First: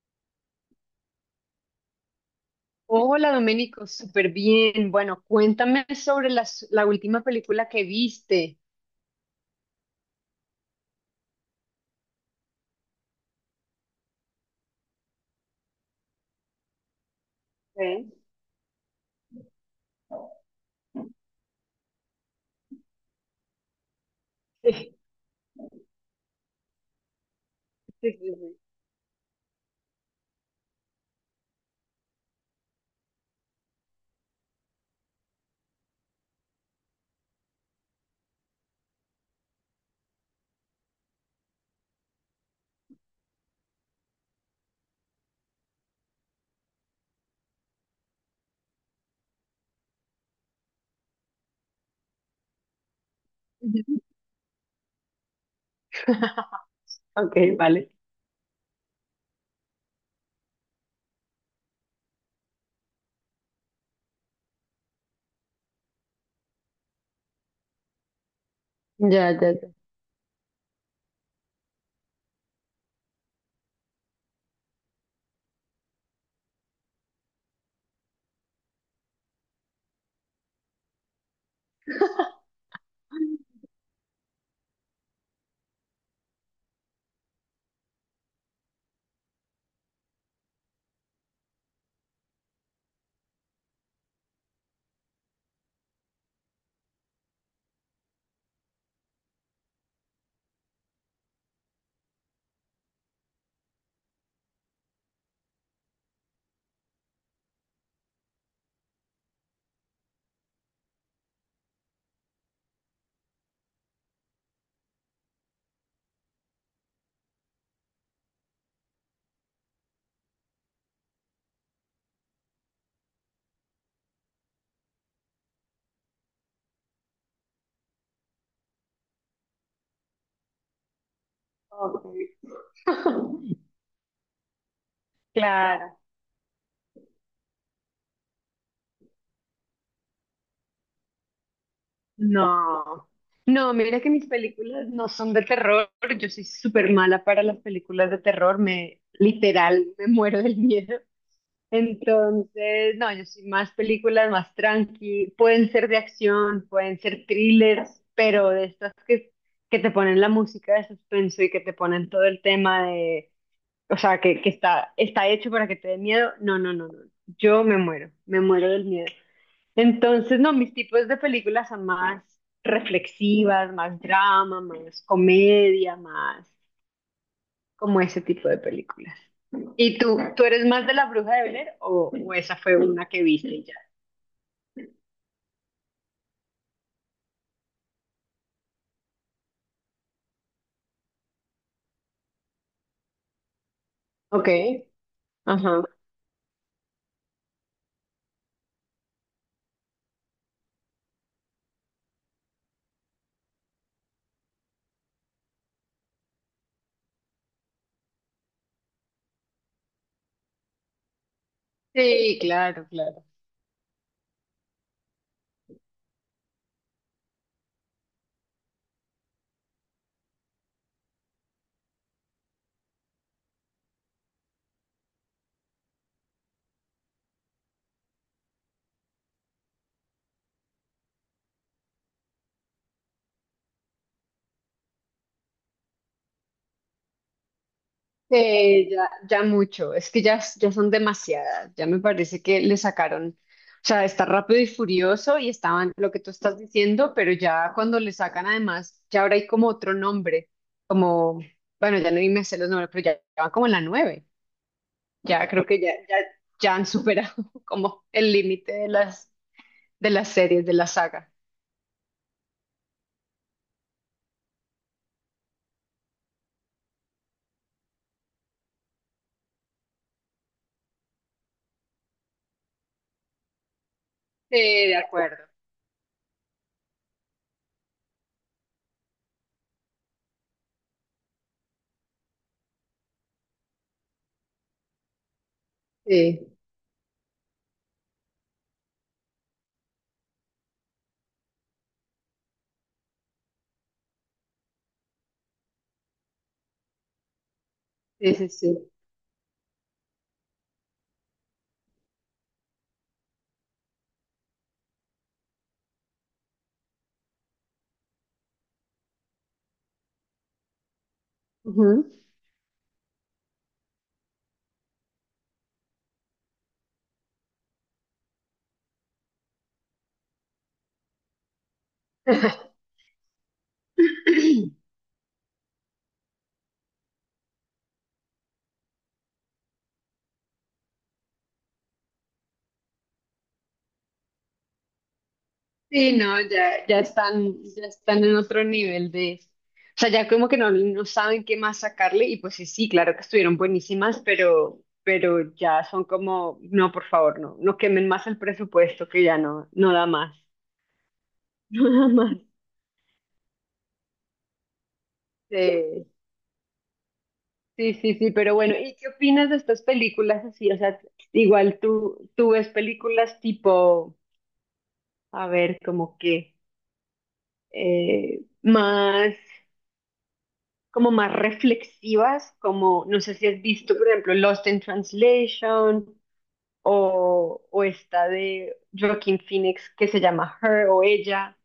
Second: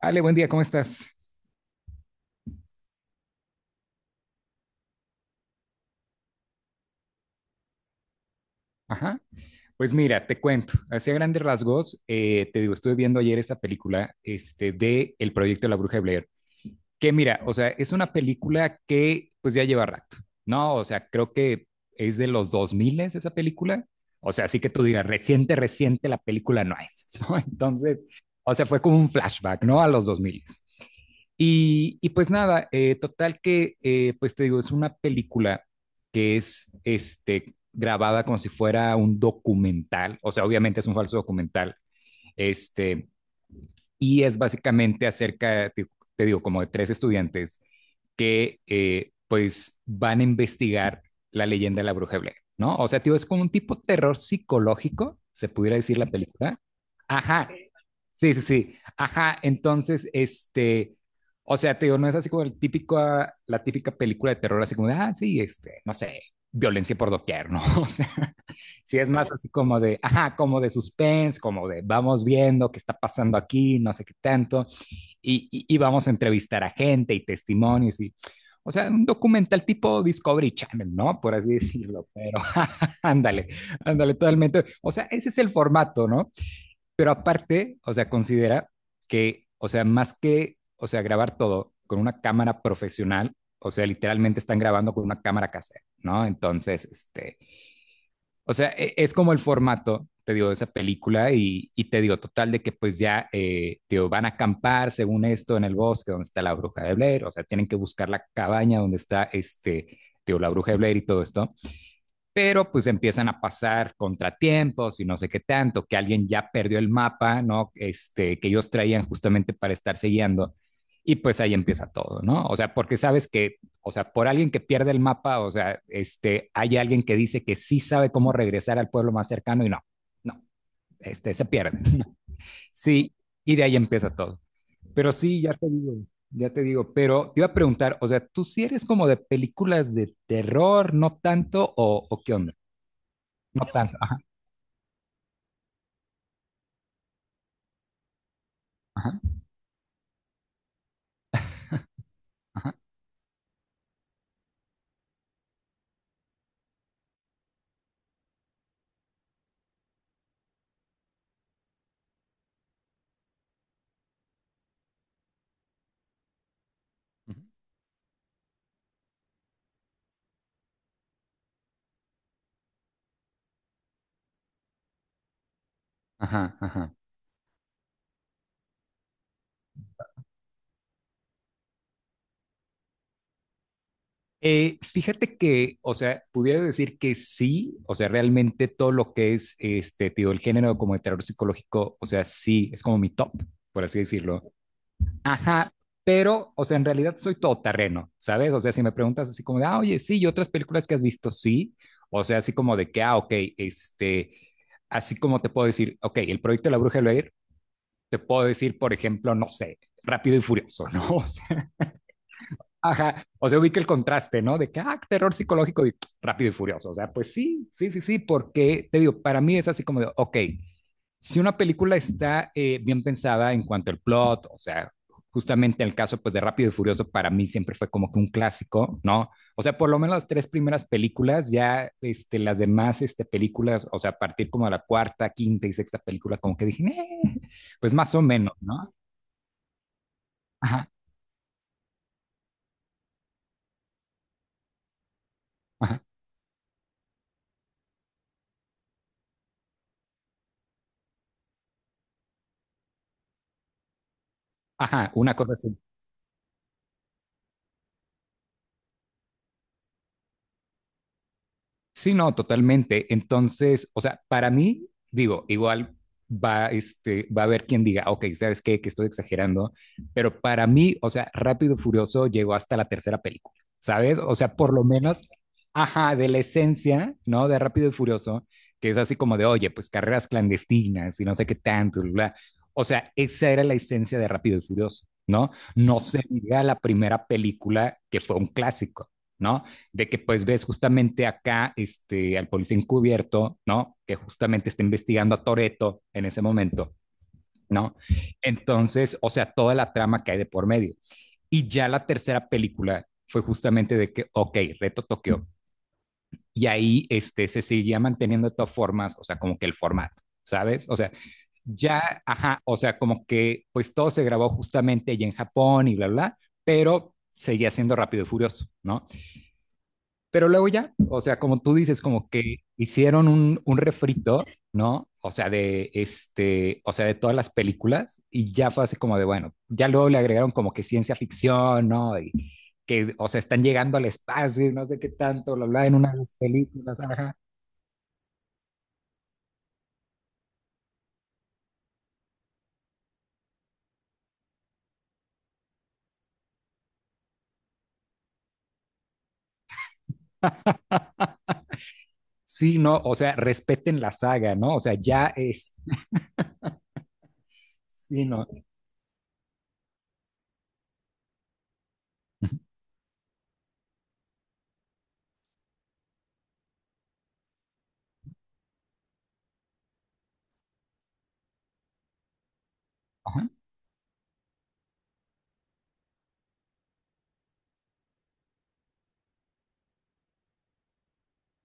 Ale, buen día, ¿cómo estás? Hola, Domenico, súper bien. Bueno, cuéntame sobre la última película que viste. Ajá. Pues mira, te cuento, así a grandes rasgos, te digo, estuve viendo ayer esa película de El proyecto de la Bruja de Blair. Que mira, o sea, es ¿Eh? una película que pues ya lleva rato, ¿no? O sea, creo que es de los 2000 esa película. O sea, así que tú digas, reciente, reciente, la película no es, ¿no? Entonces, Sí, sí, sí, o sí. sea, fue como un flashback, ¿no? A los 2000. Y pues nada, total que, pues te digo, es una película que es grabada como si fuera un documental, o sea, obviamente es un falso documental, este, y es básicamente acerca, te digo, como de tres estudiantes que pues van a investigar la leyenda de la bruja de Blair, ¿no? O sea, tío, es como un tipo Ujú. terror psicológico, se pudiera decir la película. Ok, Ajá, vale. sí, sí, sí, ajá, entonces, o sea, tío, no es así como el típico, ah, la típica película de terror, así como, de, ah, sí, no sé, violencia por doquier, ¿no? O sea, sí es más Ya, así ya, ya. como de, ajá, como de suspense, como de, vamos viendo qué está pasando aquí, no sé qué tanto y vamos a entrevistar a gente y testimonios y, o sea, un documental tipo Discovery Channel, ¿no? Por así decirlo, pero ándale, ándale totalmente. O sea, ese es el formato, ¿no? Pero aparte, o sea, considera que, o sea, más que, o sea, grabar todo con una cámara profesional, o sea, literalmente están grabando con una cámara casera, ¿no? Entonces, o sea, es como el formato, te digo, de esa película y te digo, total, de que pues ya, te digo, van a acampar según esto en el bosque donde está la bruja de Blair, o sea, tienen que buscar la cabaña donde está te digo, la bruja de Blair y todo esto pero pues empiezan a pasar contratiempos y no sé qué tanto, que alguien ya perdió el mapa, ¿no? Que ellos traían justamente para estarse guiando. Y pues ahí empieza todo, ¿no? O sea, porque sabes que, o sea, por alguien que pierde el mapa, o sea, hay alguien que dice que sí sabe cómo regresar al pueblo más cercano y no, no, se pierde. Ok. Sí, y de ahí empieza todo. Pero sí, Claro. ya te digo, pero te iba a preguntar, o sea, ¿tú si sí eres como de películas de terror, no tanto, o qué onda? No. No No, tanto. mira que Ajá, mis películas no son de terror. Yo soy súper mala para las películas de terror. Me, ajá, literal, me muero del miedo. ajá, Entonces, no, yo soy más películas, más tranqui, pueden ser de acción, pueden ser thrillers, pero de estas que te ponen la música de suspenso y que te ponen todo el tema de, o sea, que está, está hecho para que te dé miedo, no, no, no, no, ujú, yo me muero del miedo. Entonces, no, mis tipos de películas son más reflexivas, más drama, más comedia, más ajá, ajá. como ese tipo de películas. ¿Y tú eres más de La Bruja de Blair o esa fue una que viste y ya? Fíjate que, o sea, pudiera decir que sí, o sea, realmente todo lo que es, tío, el género como de terror psicológico, o sea, sí, es como mi top, por así Ok, decirlo. Ajá, ajá. pero, o sea, en realidad soy todoterreno, ¿sabes? O sea, si me preguntas así como de, ah, oye, sí, y otras películas que has visto, sí, o sea, así como de que, ah, ok, así como te puedo decir, ok, el proyecto de la Bruja de Blair, te puedo decir, por ejemplo, no sé, Rápido y Furioso, ¿no? O sea, Sí, claro, claro. ajá, o sea, ubica el contraste, ¿no? De que, ah, terror psicológico y rápido y furioso. O sea, pues sí, sí, sí, sí, porque te digo, para mí es así como de, ok, si una película está bien pensada en cuanto al plot, o sea, justamente en el caso pues de Rápido y Furioso para mí siempre fue como que un clásico, ¿no? O sea, por lo menos las tres primeras películas, ya las demás películas, o sea, a partir como de la cuarta, quinta y sexta película, como que dije, pues más o menos, ¿no? Ya, ya mucho, es que ya, ya Ajá, son demasiadas, ya me parece que le sacaron, o sea, está rápido y furioso y estaban ajá, lo que tú estás diciendo, pero ya cuando le sacan además, ya ahora hay como otro nombre, como, bueno, ya no me sé los nombres, pero ya, ya van como en la nueve, ajá, una ya cosa creo así. que ya, ya, ya han superado como el límite de las series, de la saga. Sí, no, totalmente. Entonces, o sea, para mí, digo, igual va a haber quien diga, ok, ¿sabes qué? Que estoy exagerando, pero para mí, o sea, Rápido y Furioso llegó hasta la tercera película, ¿sabes? O sea, Sí, por lo de menos, acuerdo. ajá, de la esencia, ¿no? De Rápido y Furioso, que es así como de, oye, pues carreras clandestinas y no sé qué tanto, bla, bla. O sea, esa era la esencia de Rápido y Furioso, ¿no? No se Sí, diga la primera película que fue un clásico. ¿No? De que pues ves justamente acá al policía encubierto, ¿no? Que justamente está investigando a Toreto en ese momento, ¿no? sí, sí, sí. Entonces, o sea, toda la trama que hay de por medio. Y ya la tercera película fue justamente de que, ok, reto Tokio. Y ahí se seguía manteniendo de todas formas, o sea, como que el formato, ¿sabes? O sea, Ujú. ya, ajá, o sea, como que pues todo se grabó justamente allí en Japón y bla, bla, bla pero seguía siendo rápido y furioso, ¿no? Pero luego ya, o sea, como tú dices, como que hicieron un refrito, ¿no? O sea, de o sea, de todas las películas y ya fue así como de, bueno, ya luego le agregaron como que ciencia ficción, ¿no? Y que, o sea, están llegando al espacio y no sé qué tanto, lo habla en una Sí, de las no, ya, películas, ajá. Ya están en otro nivel de, o sea, ya como que no, no saben qué más sacarle y pues sí, sí, claro que estuvieron buenísimas, pero ya son como, no, por favor, no, no quemen más el presupuesto que ya no, no da más, no da más. Sí, no, o sea, respeten la saga, ¿no? O sea, ya es, Sí, sí, sí, sí, sí, no. pero bueno, ¿y qué opinas de estas películas así? O sea, igual tú ves películas tipo a ver, como que más, como más reflexivas, como, no sé si Ajá, has visto, por ejemplo, Lost in Translation o esta de Joaquin Phoenix que se llama Her o Ella,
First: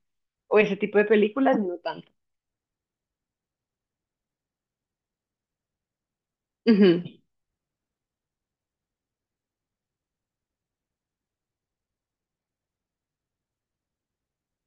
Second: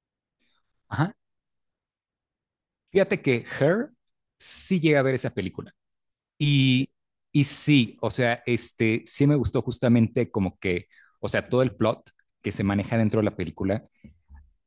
o ese tipo de ajá. películas, no tanto. Fíjate que Her sí llega a ver esa película. Y, Ujú. y sí, o sea, sí me gustó justamente como que, o sea, todo el plot que se maneja dentro de la película.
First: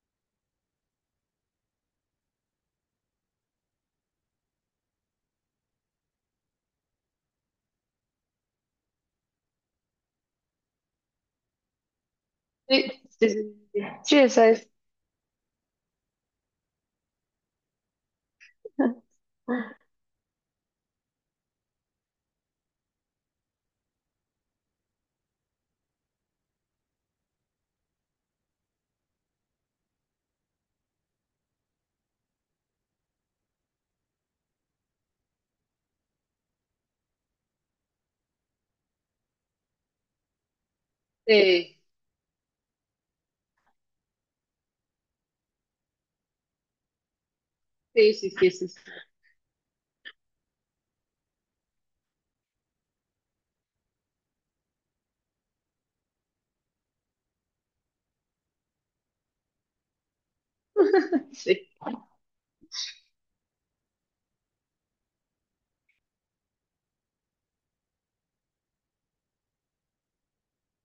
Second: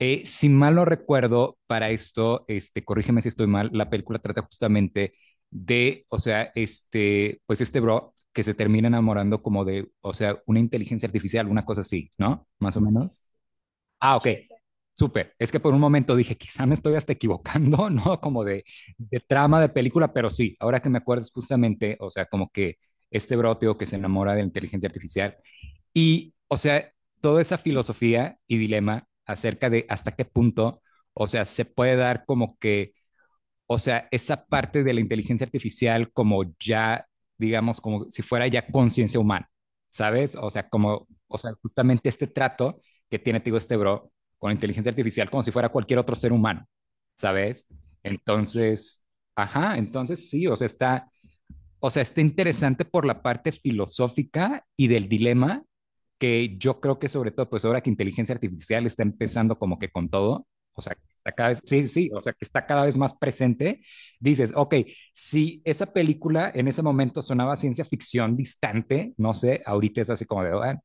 Si mal no recuerdo, para esto, corrígeme si estoy mal, la película trata justamente de, o sea, pues este bro que se termina enamorando como de, o sea, una inteligencia artificial, una cosa así, ¿no? Más o Sí, menos. sí, sí, sí. Ah, Sí, ok. esa es. Súper. Es que por un momento dije, quizá me estoy hasta equivocando, ¿no? Como de, de trama de película, pero sí, ahora que me acuerdas justamente, o sea, como que este broteo que se enamora de la inteligencia artificial y, o sea, toda esa filosofía y dilema acerca de hasta qué punto, o sea, se puede dar como que o sea, esa parte de la inteligencia artificial como ya, digamos, como si fuera ya conciencia humana, ¿sabes? O sea, como, o sea, Sí, justamente este trato que tiene, te digo, este bro con la inteligencia artificial como si fuera cualquier otro ser humano, ¿sabes? sí, sí, sí. Sí. Sí. Entonces, ajá, entonces sí, o sea, está interesante por la parte filosófica y del dilema que yo creo que sobre todo, pues ahora que inteligencia artificial está empezando como que con todo, o sea, está cada vez, Sí. sí, sí, o sea, que está cada vez más presente, dices, ok, si esa película en ese momento sonaba ciencia ficción distante, no sé, ahorita es así como de, "Ah,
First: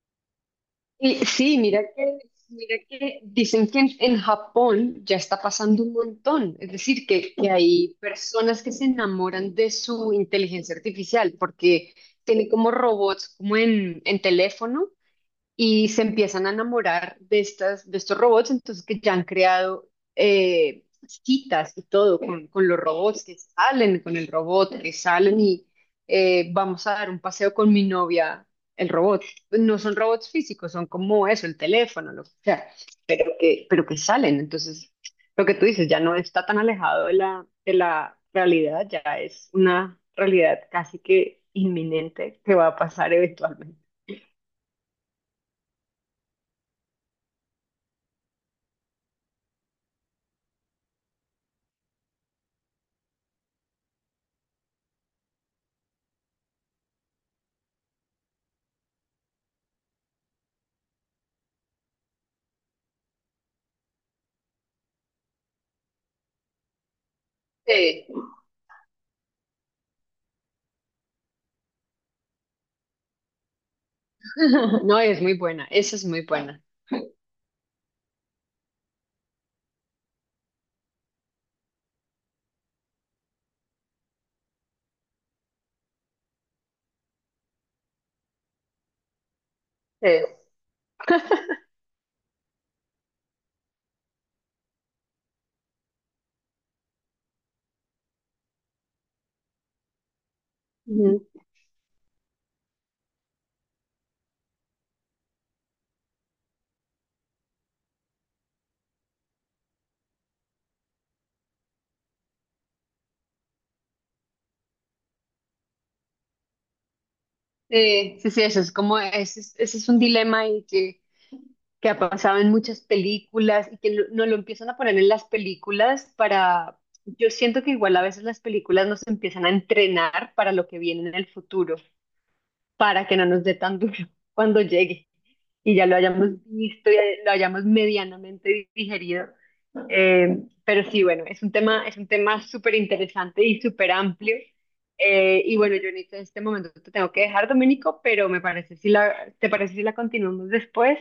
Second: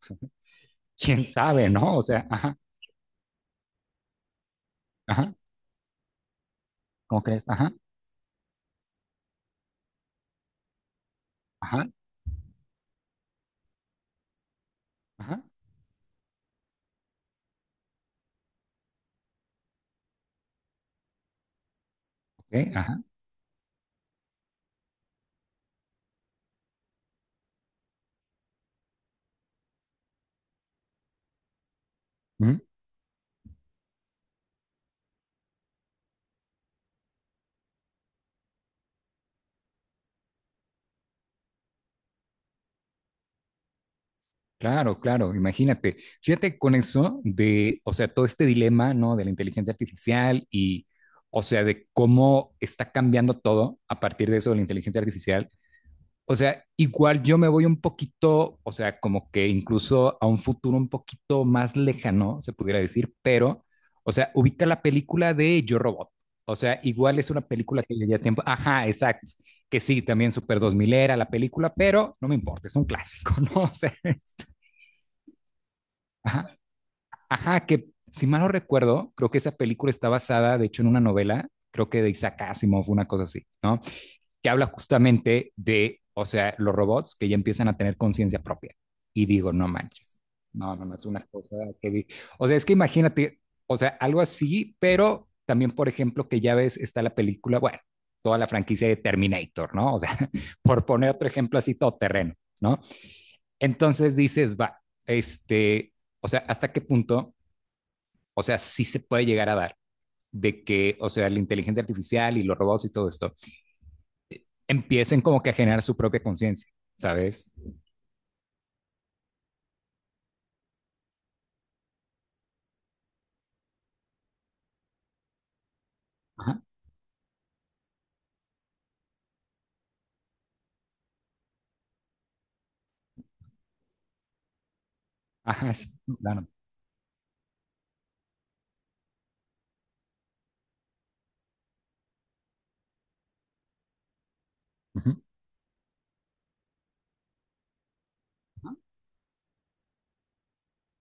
Y quién sí, sabe", ¿no? O sea, ajá, mira que dicen que en Japón ya ajá, está pasando un montón. Es decir, ¿cómo crees? que Ajá, hay personas que se enamoran de su inteligencia artificial ajá, porque tiene como robots, como en teléfono, ajá, y se empiezan a enamorar de estas, de estos robots, entonces que ya han creado citas y todo con, ok, con los ajá, robots que salen, con el robot que salen y vamos a dar un paseo con mi novia, el robot. Pues no son robots físicos, son como eso, el teléfono, lo que mm, sea, pero que salen. Entonces, lo que tú dices ya no está tan alejado de de la realidad, ya es una realidad casi que inminente que va a pasar eventualmente. claro, claro, imagínate. Fíjate con eso de, o sea, todo este dilema, ¿no? De la inteligencia artificial y, o sea, de cómo está cambiando todo a partir de eso de la inteligencia artificial. O sea, igual yo me voy un poquito, o sea, como que incluso a un futuro un poquito más lejano, se pudiera decir, pero, o sea, ubica la película de Yo Robot. O sea, igual es una película que ya Sí. lleva tiempo. Ajá, exacto. Que sí, también Super 2000 era la película, pero no me importa, es un clásico, ¿no? O sea, No, es muy buena, esa es muy ajá. buena. Ajá, que si mal no recuerdo, creo que esa película está basada, de hecho, en una novela, creo que de Isaac Asimov, una cosa así, ¿no? Que habla justamente de, o sea, los robots que ya empiezan a tener conciencia propia. Y digo, no Sí. manches. No, no, no, es una cosa que o sea, es que imagínate, o sea, algo así, pero también, por ejemplo, que ya ves, está la película, bueno, toda la franquicia de Terminator, ¿no? O sea, por poner Ujú. otro ejemplo así, todoterreno, ¿no? Entonces dices, o sea, ¿hasta qué punto o sea, sí se puede llegar a dar de que, o sea, la inteligencia artificial y los robots y todo esto empiecen como que a generar su propia conciencia, ¿sabes? Sí, sí, sí, eso es como, ese es un dilema y que ha pasado en muchas películas y que no lo empiezan a poner en las películas Ajá, para, yo siento que igual a veces las películas nos empiezan a entrenar para lo que viene en el futuro, para que no nos dé tan duro cuando llegue ajá, y ya sí, lo hayamos claro. visto y lo hayamos medianamente digerido. Pero sí, bueno, es un tema súper interesante y súper amplio. Ujú. Y bueno, yo en este momento te tengo que dejar, Dominico, pero me parece si la, ¿te parece si la continuamos después?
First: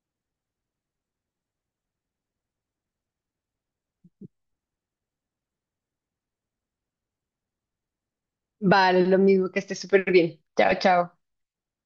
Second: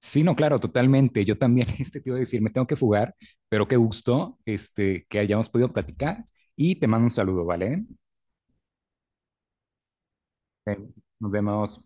Sí, no, claro, totalmente. Yo también te iba a decir, me tengo que fugar, pero qué gusto que hayamos podido platicar y te mando un saludo, ¿vale? Vale, lo mismo, que estés súper bien. Chao, Ven, chao. nos vemos.